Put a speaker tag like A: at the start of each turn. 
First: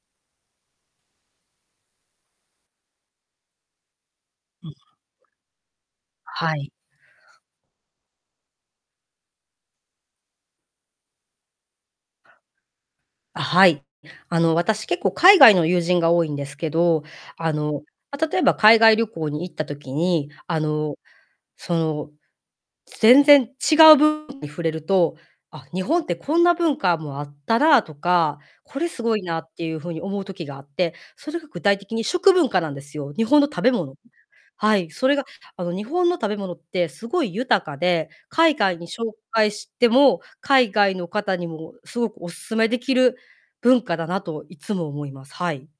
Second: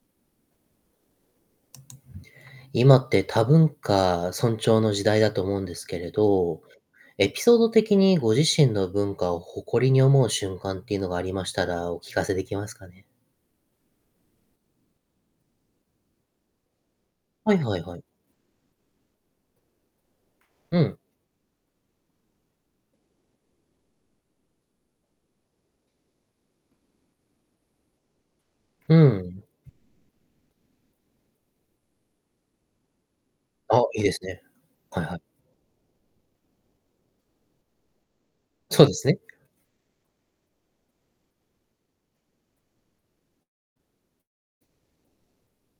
A: 今って多文化尊
B: うん。
A: 重の時代だと思うんですけれ
B: は
A: ど、
B: い。
A: エピソード的にご自身の文化を誇りに思う瞬間っていうのがありましたら、お聞かせできますかね？
B: あ、はい。あの私、結構海外の友人が多いんですけど、
A: は
B: あ
A: いはい
B: の、
A: はい。
B: ま、例えば海外旅行に行った時に、あ
A: う
B: の、
A: ん。
B: その、全然違う部分に触れると、「あ、日本ってこんな文化もあったな」とか「これ
A: う
B: 凄いな」
A: ん。
B: っていう風に思う時があって、それが具体的に食文化なんですよ。日本の食べ
A: あ、
B: 物。
A: いいですね。
B: はい、
A: はい
B: そ
A: は
B: れ
A: い。
B: が、あの、日本の食べ物って凄い豊かで、海外
A: そ
B: に
A: うです
B: 紹
A: ね。
B: 介しても、海外の方にも凄くお勧めできる文化だなといつも思います。はい。